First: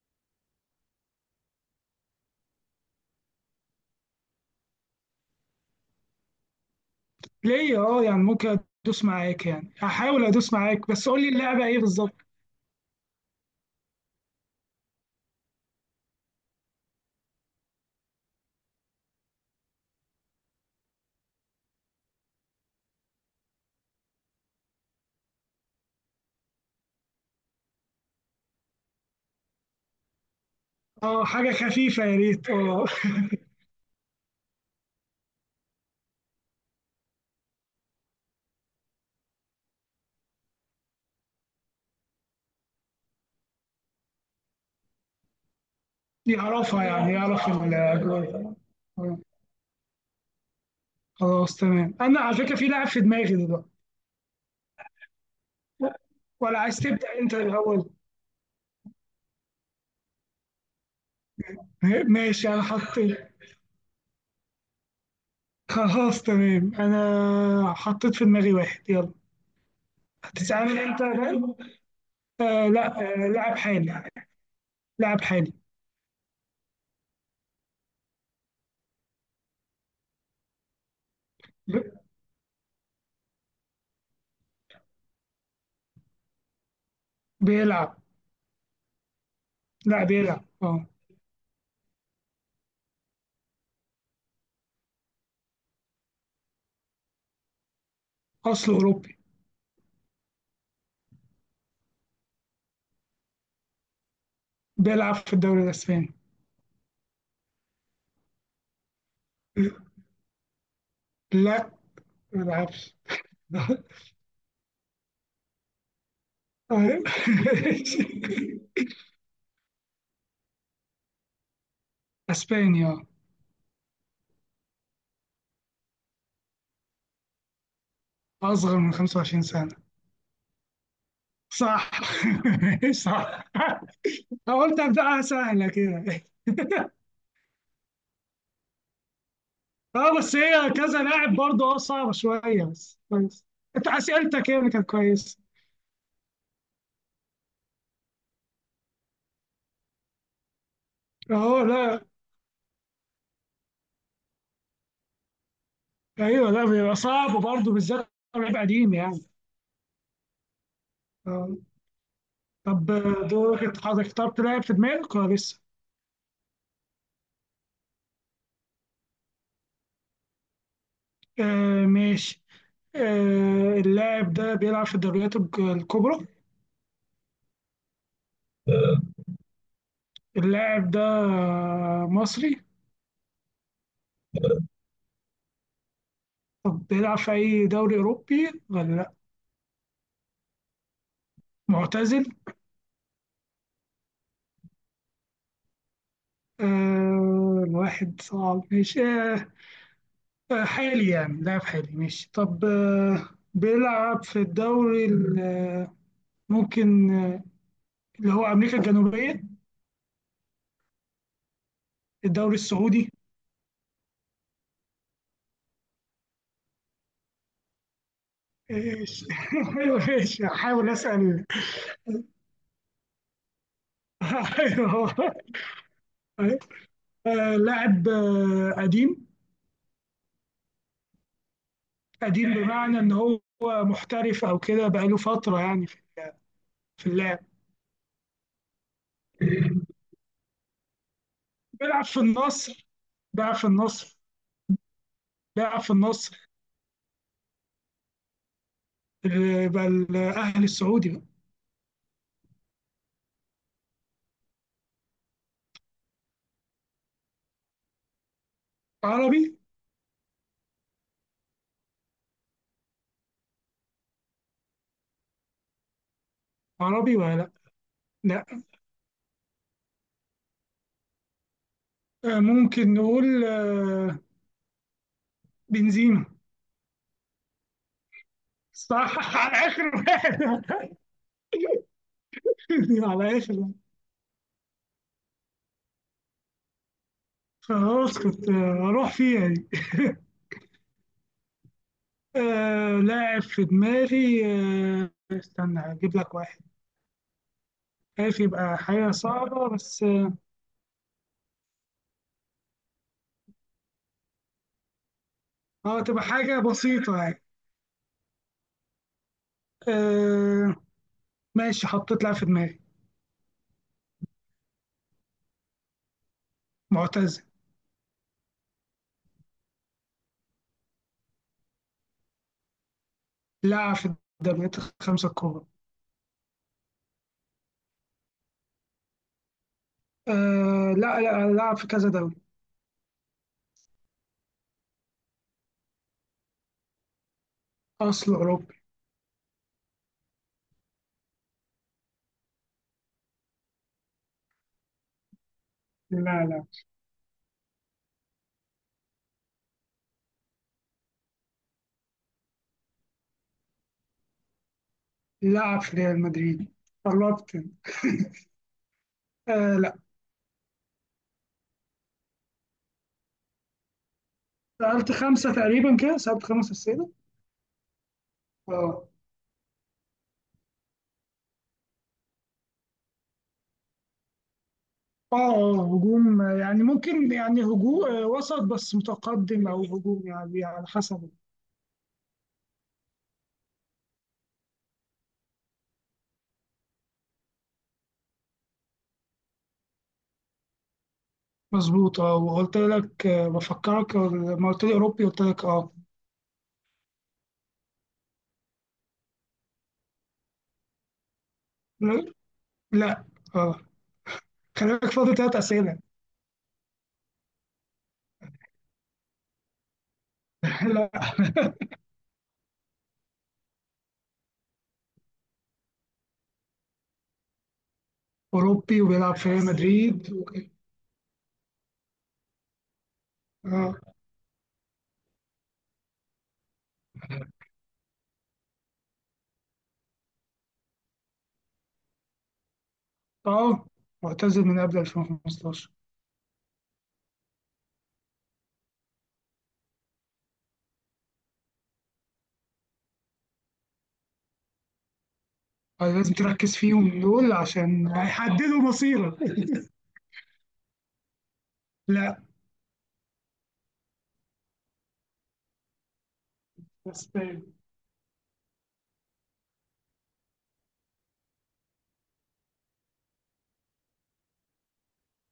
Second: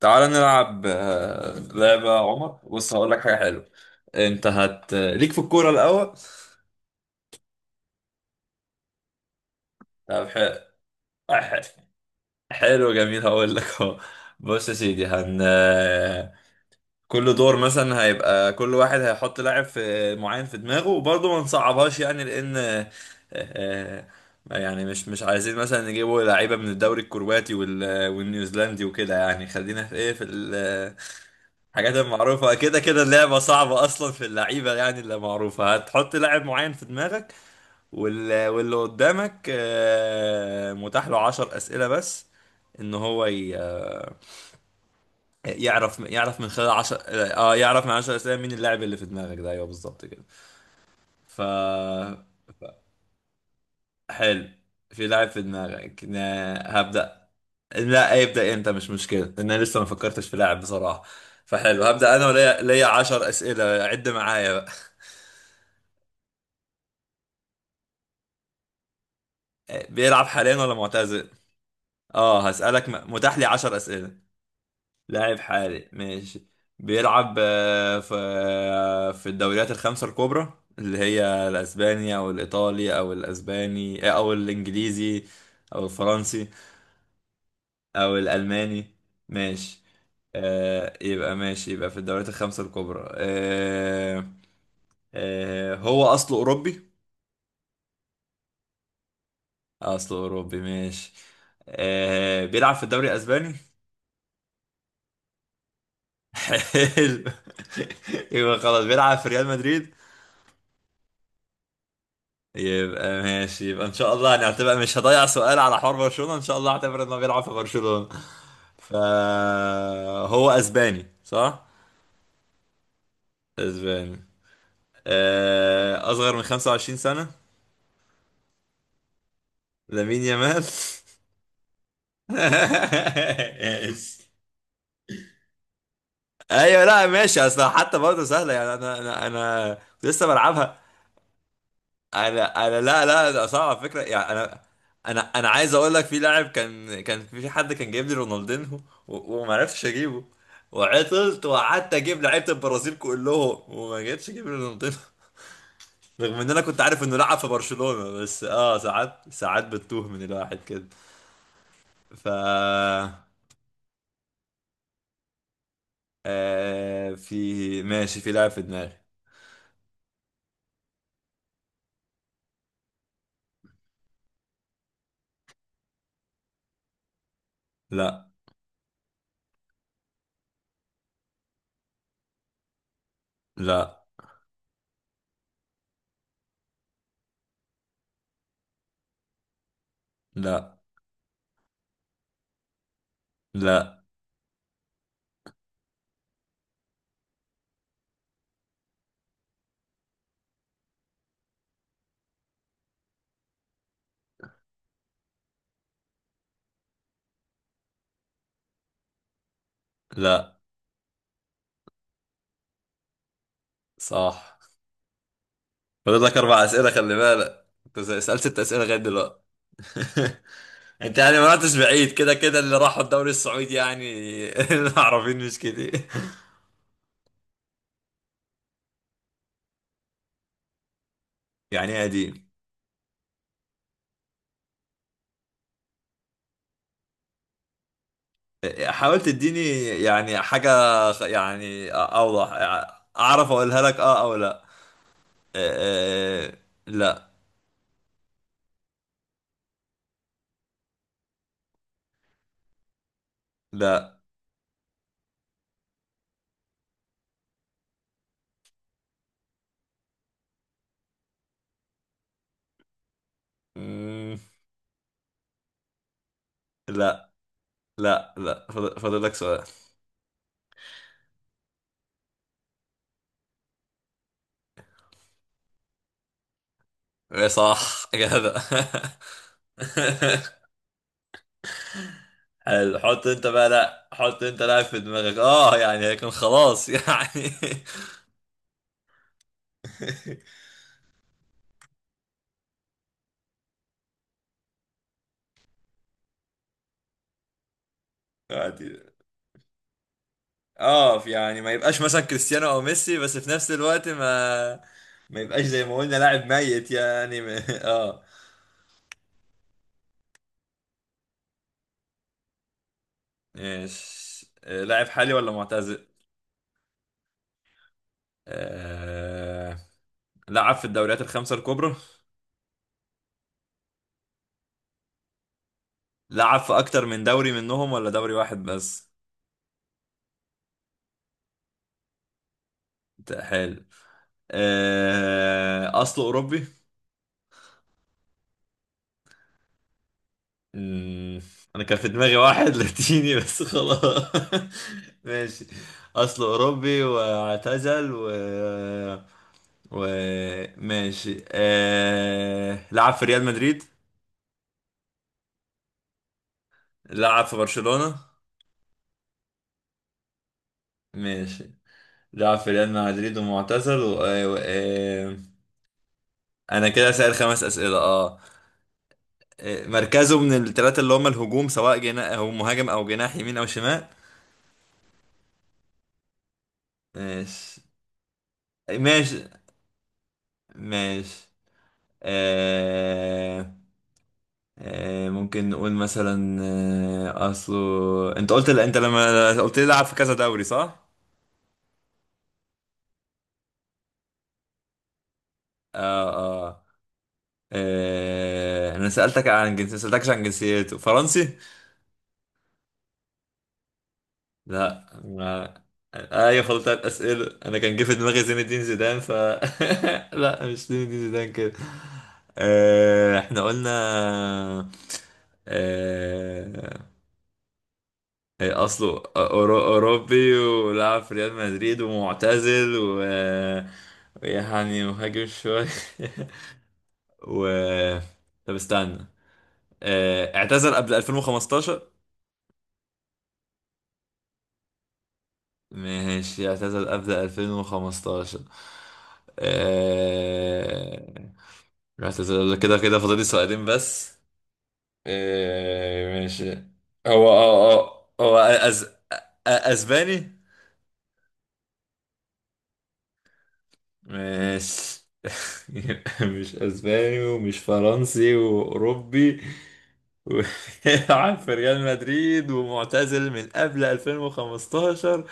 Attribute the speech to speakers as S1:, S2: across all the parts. S1: تعال نلعب لعبة يا عمر. بص، هقول لك حاجة حلوة. انت هت ليك في الكورة الأول.
S2: ليه، اه، يعني ممكن ادوس معاك. يعني هحاول
S1: طب حلو.
S2: ادوس معاك، بس قول لي
S1: حلو.
S2: اللعبه ايه بالظبط.
S1: حلو جميل، هقول لك اهو. بص يا سيدي، هن آه، كل دور مثلا هيبقى كل واحد هيحط لاعب معين في دماغه، وبرضه ما نصعبهاش يعني، لأن آه، يعني مش عايزين مثلا نجيبوا لعيبة من الدوري الكرواتي والنيوزيلندي وكده، يعني خلينا في ايه، في
S2: اه، حاجه
S1: حاجات
S2: خفيفه يا ريت،
S1: معروفة. كده
S2: اه.
S1: كده اللعبة صعبة أصلا في اللعيبة، يعني اللي معروفة هتحط لاعب معين في دماغك. واللي قدامك متاح له 10 أسئلة بس، إن هو يعرف من خلال
S2: يعرفها،
S1: 10.
S2: يعني يعرف
S1: آه يعرف من 10 أسئلة مين
S2: الاجواء.
S1: اللاعب اللي في
S2: آه،
S1: دماغك ده. أيوه بالظبط كده. ف
S2: خلاص تمام، انا على فكره في لعب في دماغي دلوقتي.
S1: حلو، في لاعب في دماغك.
S2: ولا عايز تبدا
S1: هبدأ.
S2: انت الاول؟
S1: لا ابدأ أنت، مش مشكلة، لأن أنا لسه ما فكرتش في لاعب بصراحة. فحلو، هبدأ أنا
S2: ماشي،
S1: وليا،
S2: انا
S1: ليا
S2: حطيت.
S1: 10 أسئلة، عد معايا.
S2: خلاص تمام، انا حطيت في دماغي واحد. يلا،
S1: بيلعب حاليا ولا
S2: هتسألني انت
S1: معتزل؟
S2: بقى؟
S1: اه هسألك،
S2: لا،
S1: متاح لي
S2: لاعب
S1: 10
S2: حالي.
S1: أسئلة.
S2: لاعب
S1: لاعب
S2: حالي.
S1: حالي ماشي. بيلعب في الدوريات الخمسة الكبرى، اللي هي
S2: ب-
S1: الأسباني أو الإيطالي أو الأسباني أو الإنجليزي أو الفرنسي
S2: بيلعب.
S1: أو الألماني. ماشي.
S2: لا، بيلعب، اه.
S1: آه يبقى ماشي، يبقى في الدوريات الخمسة الكبرى. آه آه هو أصله أوروبي.
S2: اصله اوروبي.
S1: أصله أوروبي ماشي. آه بيلعب في الدوري الأسباني.
S2: بيلعب في الدوري الاسباني.
S1: حلو. يبقى خلاص بيلعب في ريال مدريد.
S2: لا، ما بلعبش.
S1: يبقى ماشي، يبقى ان شاء الله هنعتبر، مش هضيع سؤال على حوار برشلونة، ان شاء الله هعتبر انه بيلعب في برشلونة. فهو اسباني صح؟
S2: اسبانيا.
S1: اسباني. اصغر من 25 سنة.
S2: اصغر من 25 سنة.
S1: لامين يامال.
S2: صح. صح. أنا قلت ابداها سهلة كده.
S1: ايوه لا ماشي، اصل حتى برضه سهله يعني، انا كنت
S2: اه
S1: لسه
S2: بس هي
S1: بلعبها.
S2: كذا لاعب برضه، صعبة شوية.
S1: انا
S2: بس
S1: لا لا
S2: بس
S1: ده صعب على
S2: انت
S1: فكره يعني،
S2: اسئلتك هي
S1: انا.
S2: اللي كانت
S1: انا
S2: كويسة.
S1: انا عايز اقول لك في لاعب، كان في حد كان جايب لي رونالدينهو، و- وما عرفتش اجيبه. وعطلت
S2: اه.
S1: وقعدت
S2: لا.
S1: اجيب لعيبه البرازيل كلهم وما جيتش اجيب رونالدينهو، رغم ان
S2: ايوه.
S1: انا
S2: لا،
S1: كنت
S2: بيبقى
S1: عارف انه
S2: صعب
S1: لعب في
S2: برضه، بالذات
S1: برشلونه،
S2: لو
S1: بس
S2: لعيب
S1: اه
S2: قديم
S1: ساعات،
S2: يعني.
S1: ساعات بتوه من الواحد كده.
S2: اه.
S1: ف
S2: طب دورك انت، حضرتك اخترت لاعب في دماغك ولا لسه؟
S1: آه في ماشي، في لاعب في دماغي.
S2: ماشي. اللاعب ده بيلعب في الدوريات الكبرى؟
S1: لا.
S2: اللاعب ده مصري؟
S1: لا.
S2: طب بيلعب في أي دوري أوروبي ولا لأ؟
S1: لا.
S2: معتزل؟
S1: لا.
S2: الواحد صعب، ماشي. حالي يعني، لاعب حالي، ماشي. طب بيلعب في الدوري ممكن، اللي هو أمريكا الجنوبية؟
S1: لا.
S2: الدوري السعودي؟
S1: صح. فاضل لك اربع اسئله، خلي بالك انت سالت ست اسئله لغايه
S2: ايش؟
S1: دلوقتي.
S2: ايوه، ماشي، هحاول
S1: انت يعني
S2: اسال.
S1: ما رحتش بعيد، كده كده اللي راحوا الدوري السعودي يعني.
S2: ايوه.
S1: العربيين مش كتير.
S2: لاعب قديم.
S1: يعني ايه قديم؟
S2: قديم بمعنى إن هو محترف أو كده، بقى له فترة يعني في اللعب.
S1: حاول تديني يعني حاجه، يعني
S2: بيلعب في
S1: اوضح
S2: النصر.
S1: اعرف
S2: بيلعب في
S1: اقولها لك
S2: النصر.
S1: اه او لا.
S2: بيلعب في
S1: آه،
S2: النصر.
S1: آه، لا.
S2: بقى الأهلي السعودي بقى.
S1: لا.
S2: عربي.
S1: مم،
S2: عربي
S1: لا.
S2: ولا لا؟
S1: لا
S2: لا،
S1: لا فاضل فاضل لك سؤال.
S2: ممكن نقول بنزيما.
S1: ايه صح كده.
S2: صح. على آخر واحد.
S1: حلو. حط
S2: على
S1: انت
S2: آخر
S1: بقى.
S2: واحد.
S1: لا حط انت لاعب في دماغك، اه يعني لكن خلاص يعني.
S2: خلاص كنت أروح فيها يعني. لاعب في دماغي. استنى أجيب لك واحد، عارف، يبقى
S1: يعني-
S2: حاجة صعبة. بس
S1: اه يعني ما يبقاش مثلا كريستيانو او ميسي، بس في نفس الوقت ما يبقاش زي ما
S2: اه
S1: قلنا
S2: تبقى
S1: لاعب
S2: حاجة
S1: ميت
S2: بسيطة
S1: يعني
S2: يعني.
S1: اه.
S2: آه ماشي، حطيت لاعب في دماغي.
S1: ماشي لاعب حالي ولا معتزل؟
S2: معتزل.
S1: آه... لعب في الدوريات الخمسة الكبرى.
S2: لاعب في الدوريات الخمسة الكبرى.
S1: لعب في اكتر من دوري منهم ولا دوري واحد بس؟
S2: لا لا، لاعب في كذا دوري.
S1: حلو. اصله اوروبي.
S2: أصل أوروبي.
S1: مم. انا كان في دماغي واحد لاتيني بس خلاص. ماشي،
S2: لا.
S1: اصله
S2: لا،
S1: اوروبي واعتزل و ماشي. لعب في ريال مدريد.
S2: لاعب في ريال مدريد.
S1: لعب في
S2: قربت.
S1: برشلونة.
S2: لا.
S1: ماشي. لعب في ريال مدريد ومعتزل
S2: سألت خمسة تقريبا كده، سألت خمسة
S1: انا كده
S2: أسئلة.
S1: سائل خمس اسئلة اه.
S2: اه
S1: مركزه من الثلاثة اللي هم الهجوم، سواء جناح او مهاجم او جناح يمين او شمال.
S2: اه، هجوم، يعني ممكن يعني
S1: ماشي.
S2: هجوم وسط بس
S1: ماشي.
S2: متقدم، أو هجوم يعني، على حسب.
S1: ماشي. آه. آه ممكن نقول مثلا، آه اصله، انت قلت، انت لما قلت لي لعب في كذا دوري صح؟
S2: مظبوط، اه. وقلت لك، بفكرك، لما قلت لي أوروبي قلت لك اه.
S1: آه آه, انا سألتك عن جنسيته، سألتكش عن جنسيته، فرنسي؟
S2: لا. اه. خلي
S1: لا
S2: بالك، فاضل ثلاث
S1: ما.
S2: اسئله.
S1: ايوه خلطت اسئله. انا كان جه في دماغي زين الدين زيدان، ف لا مش زين
S2: لا،
S1: الدين زيدان كده. آه احنا قلنا آه إيه
S2: اوروبي
S1: اصله
S2: وبيلعب في ريال مدريد
S1: اوروبي ولعب في ريال مدريد ومعتزل و
S2: اه.
S1: يعني مهاجم شوية. و طب استنى، اعتزل قبل 2015.
S2: اه، معتزل من قبل 2015.
S1: ماشي اعتزل قبل 2015. آه، اعتزل قبل كده. كده فاضل لي سؤالين بس.
S2: لازم
S1: ماشي.
S2: تركز فيهم
S1: هو
S2: دول
S1: اه
S2: عشان
S1: اه هو
S2: هيحددوا
S1: أ-
S2: مصيرك.
S1: اسباني؟
S2: لا.
S1: ماشي. يبقى مش اسباني
S2: اسباني.
S1: ومش فرنسي، واوروبي وبيلعب في ريال مدريد ومعتزل من قبل 2015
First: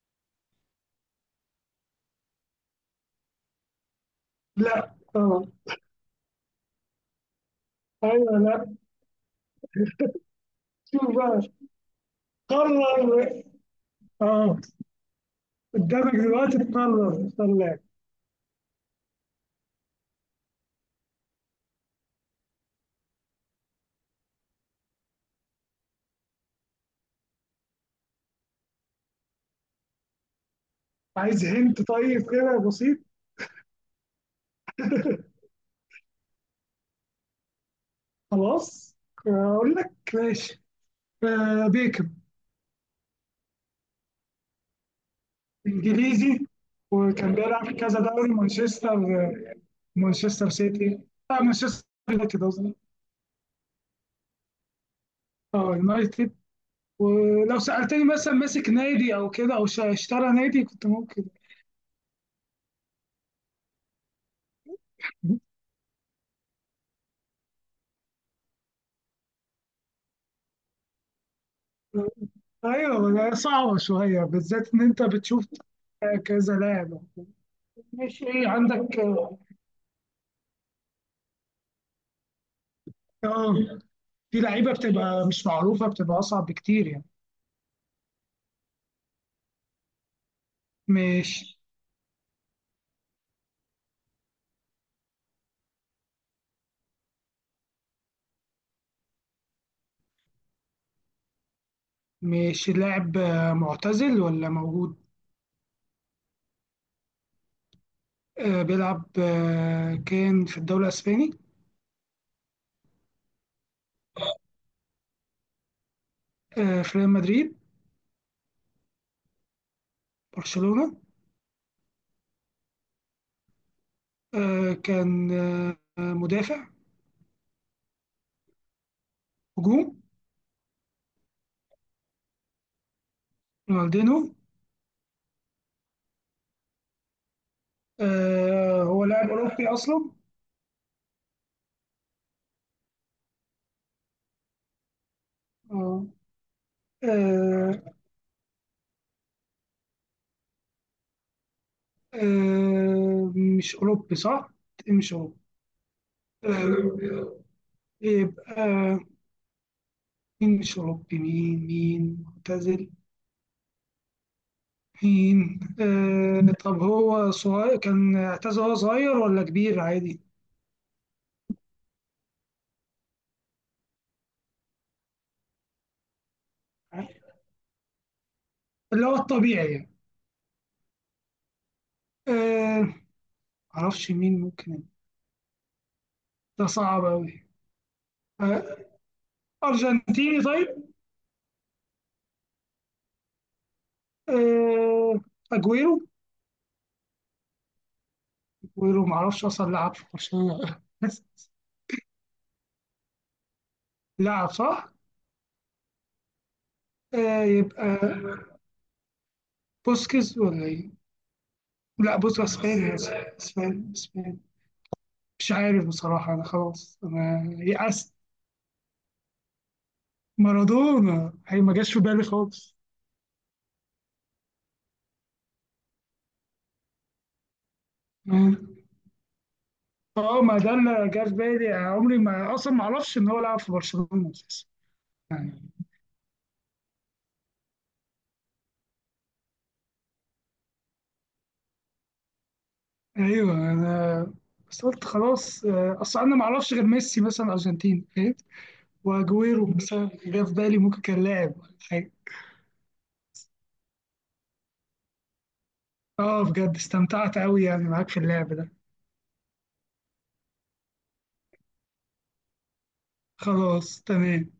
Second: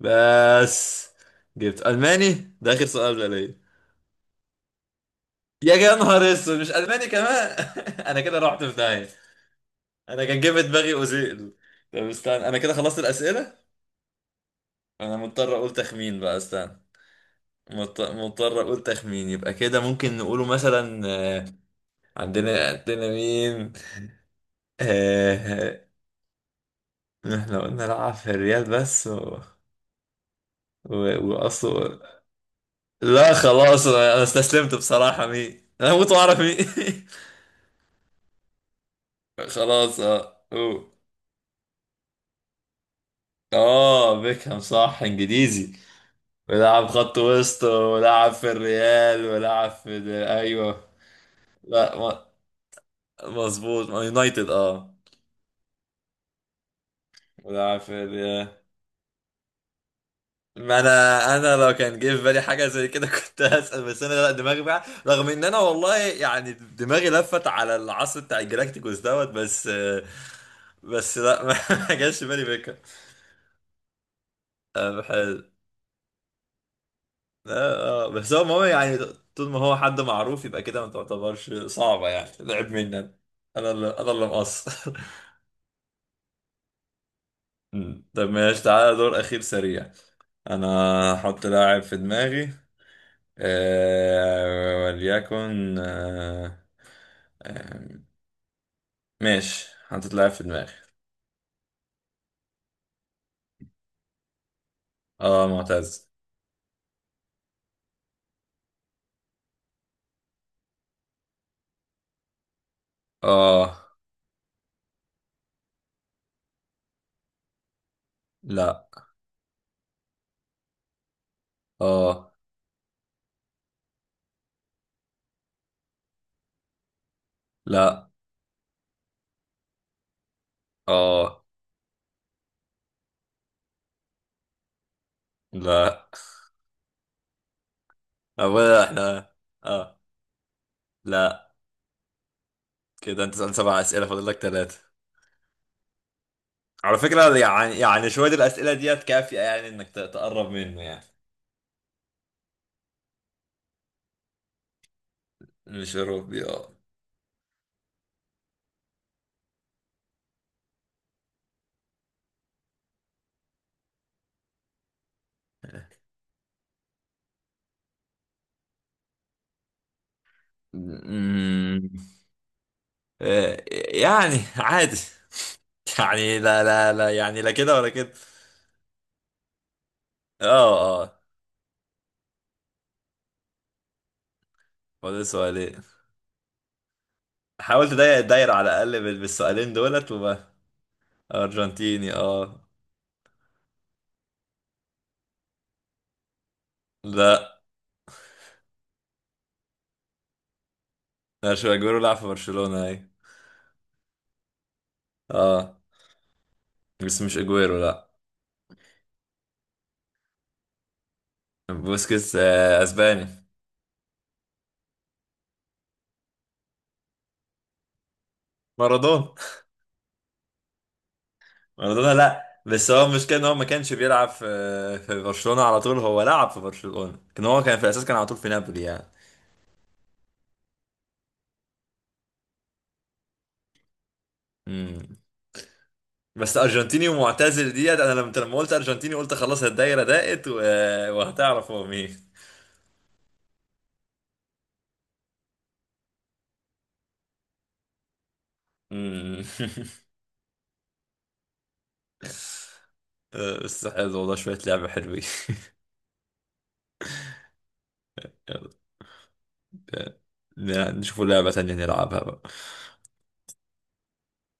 S1: بس. جبت الماني ده اخر سؤال بقى ليا.
S2: لا. اه.
S1: يا يا نهار اسود، مش الماني كمان. انا كده
S2: ايوه. لا.
S1: رحت في داهيه. انا كان جاي في دماغي
S2: شوف بقى.
S1: اوزيل. طب استنى انا كده خلصت
S2: قرر.
S1: الاسئله.
S2: اه
S1: انا مضطر اقول
S2: قدامك
S1: تخمين بقى،
S2: دلوقتي
S1: استنى.
S2: تقرر تختار لاعب.
S1: مضطر اقول تخمين، يبقى كده ممكن نقوله مثلا عندنا، عندنا مين؟ آه آه، احنا قلنا العب في الريال بس و...
S2: عايز هنت؟
S1: واصله.
S2: طيب كده بسيط.
S1: لا خلاص انا، أنا استسلمت بصراحة، مين؟ انا هموت واعرف مين.
S2: خلاص، اقول لك
S1: خلاص اه
S2: ماشي.
S1: أوه.
S2: بيكم.
S1: اه بيكهام، صح انجليزي،
S2: انجليزي.
S1: ولعب خط
S2: وكان
S1: وسط،
S2: بيلعب في كذا دوري،
S1: ولعب في
S2: مانشستر
S1: الريال، ولعب في
S2: مانشستر
S1: ايوه.
S2: سيتي، مانشستر
S1: لا
S2: يونايتد قصدي.
S1: مظبوط ما يونايتد اه.
S2: اه، يونايتد. ولو
S1: ولعب في
S2: سألتني مثلا
S1: الريال.
S2: ماسك نادي او كده، او اشترى نادي،
S1: ما
S2: كنت ممكن.
S1: انا، انا لو كان جه في بالي حاجه زي كده كنت هسال، بس انا لا دماغي بقى، رغم ان انا والله يعني دماغي لفت على العصر بتاع الجلاكتيكوس دوت، بس. بس لا ما جاش في بالي فكره.
S2: ايوه، صعبة شوية، بالذات ان انت بتشوف
S1: حلو.
S2: كذا لاعب. ماشي،
S1: بس هو
S2: ايه
S1: المهم
S2: عندك؟
S1: يعني طول ما هو حد معروف، يبقى كده ما تعتبرش صعبه. يعني لعب مني انا،
S2: اه،
S1: انا اللي
S2: في لعيبة
S1: مقصر.
S2: بتبقى مش معروفة، بتبقى اصعب بكتير يعني.
S1: مم. طب ماشي، تعالى دور اخير سريع. انا هحط
S2: مش
S1: لاعب في دماغي، وليكن آه، ماشي حطيت لاعب في دماغي.
S2: مش اللاعب معتزل ولا موجود؟
S1: اه معتز.
S2: بيلعب، كان في الدوري الإسباني؟
S1: اه.
S2: في ريال مدريد؟
S1: لا.
S2: برشلونة؟
S1: اه.
S2: كان مدافع؟
S1: لا.
S2: هجوم؟
S1: اه.
S2: رونالدينو؟
S1: لا. اولا
S2: هو
S1: احنا
S2: لاعب أوروبي
S1: اه.
S2: أصلا؟
S1: لا كده، انت سألت سبع اسئله، فاضل لك ثلاثه
S2: آه،
S1: على فكره، يعني
S2: آه،
S1: يعني شويه الاسئله ديت كافيه يعني انك تقرب منه يعني.
S2: آه، مش أوروبي صح؟ مش أوروبي.
S1: مش اوروبي اه.
S2: آه، يبقى مين مش أوروبي، مين معتزل؟ مين؟ طب هو صغير، كان اعتزل وهو صغير ولا كبير عادي؟
S1: أمم، آه، يعني عادي. يعني لا لا لا، يعني لا كده ولا كده.
S2: اللي هو الطبيعي يعني.
S1: اه اه.
S2: آه معرفش مين ممكن،
S1: فاضل سؤالين.
S2: ده صعب أوي.
S1: حاولت اضيق الدايرة على
S2: آه
S1: الأقل بالسؤالين دولت
S2: أرجنتيني
S1: وبقى.
S2: طيب؟
S1: أرجنتيني اه.
S2: آه أجويرو؟
S1: لا
S2: أجويرو معرفش أصلا لعب في برشلونة ولا لا.
S1: مش اجويرو، لعب في برشلونة اي.
S2: لعب صح؟
S1: اه بس مش اجويرو
S2: يبقى
S1: لا.
S2: بوسكيز ولا إيه؟ لا،
S1: بوسكيتس
S2: بص، اسباني
S1: اسباني.
S2: اسباني اسباني. مش عارف بصراحة، أنا خلاص، أنا يأست.
S1: مارادونا.
S2: مارادونا هي ما جاش في
S1: مارادونا
S2: بالي
S1: لا،
S2: خالص.
S1: بس هو المشكلة ان هو ما كانش بيلعب في برشلونة على طول، هو لعب في برشلونة، كان هو كان في الأساس كان على طول في
S2: مم.
S1: نابولي يعني.
S2: اه، ما ده اللي جه في بالي. عمري ما، أصلا ما أعرفش إن هو لعب في برشلونة أساسا
S1: امم.
S2: يعني.
S1: بس أرجنتيني ومعتزل ديت، أنا لما، قلت أرجنتيني قلت خلاص الدايرة ضاقت وهتعرف هو مين.
S2: ايوه انا، بس قلت خلاص، اصل انا ما اعرفش غير ميسي مثلا ارجنتين، فاهم.
S1: امم.
S2: واجويرو مثلا جه في بالي، ممكن كان لاعب ولا حاجه.
S1: بس حلو والله، شوية لعبة حلوين.
S2: اه، بجد استمتعت قوي يعني معاك في اللعب
S1: يلا،
S2: ده.
S1: نشوفوا لعبة تانية نلعبها بقى.
S2: خلاص تمام.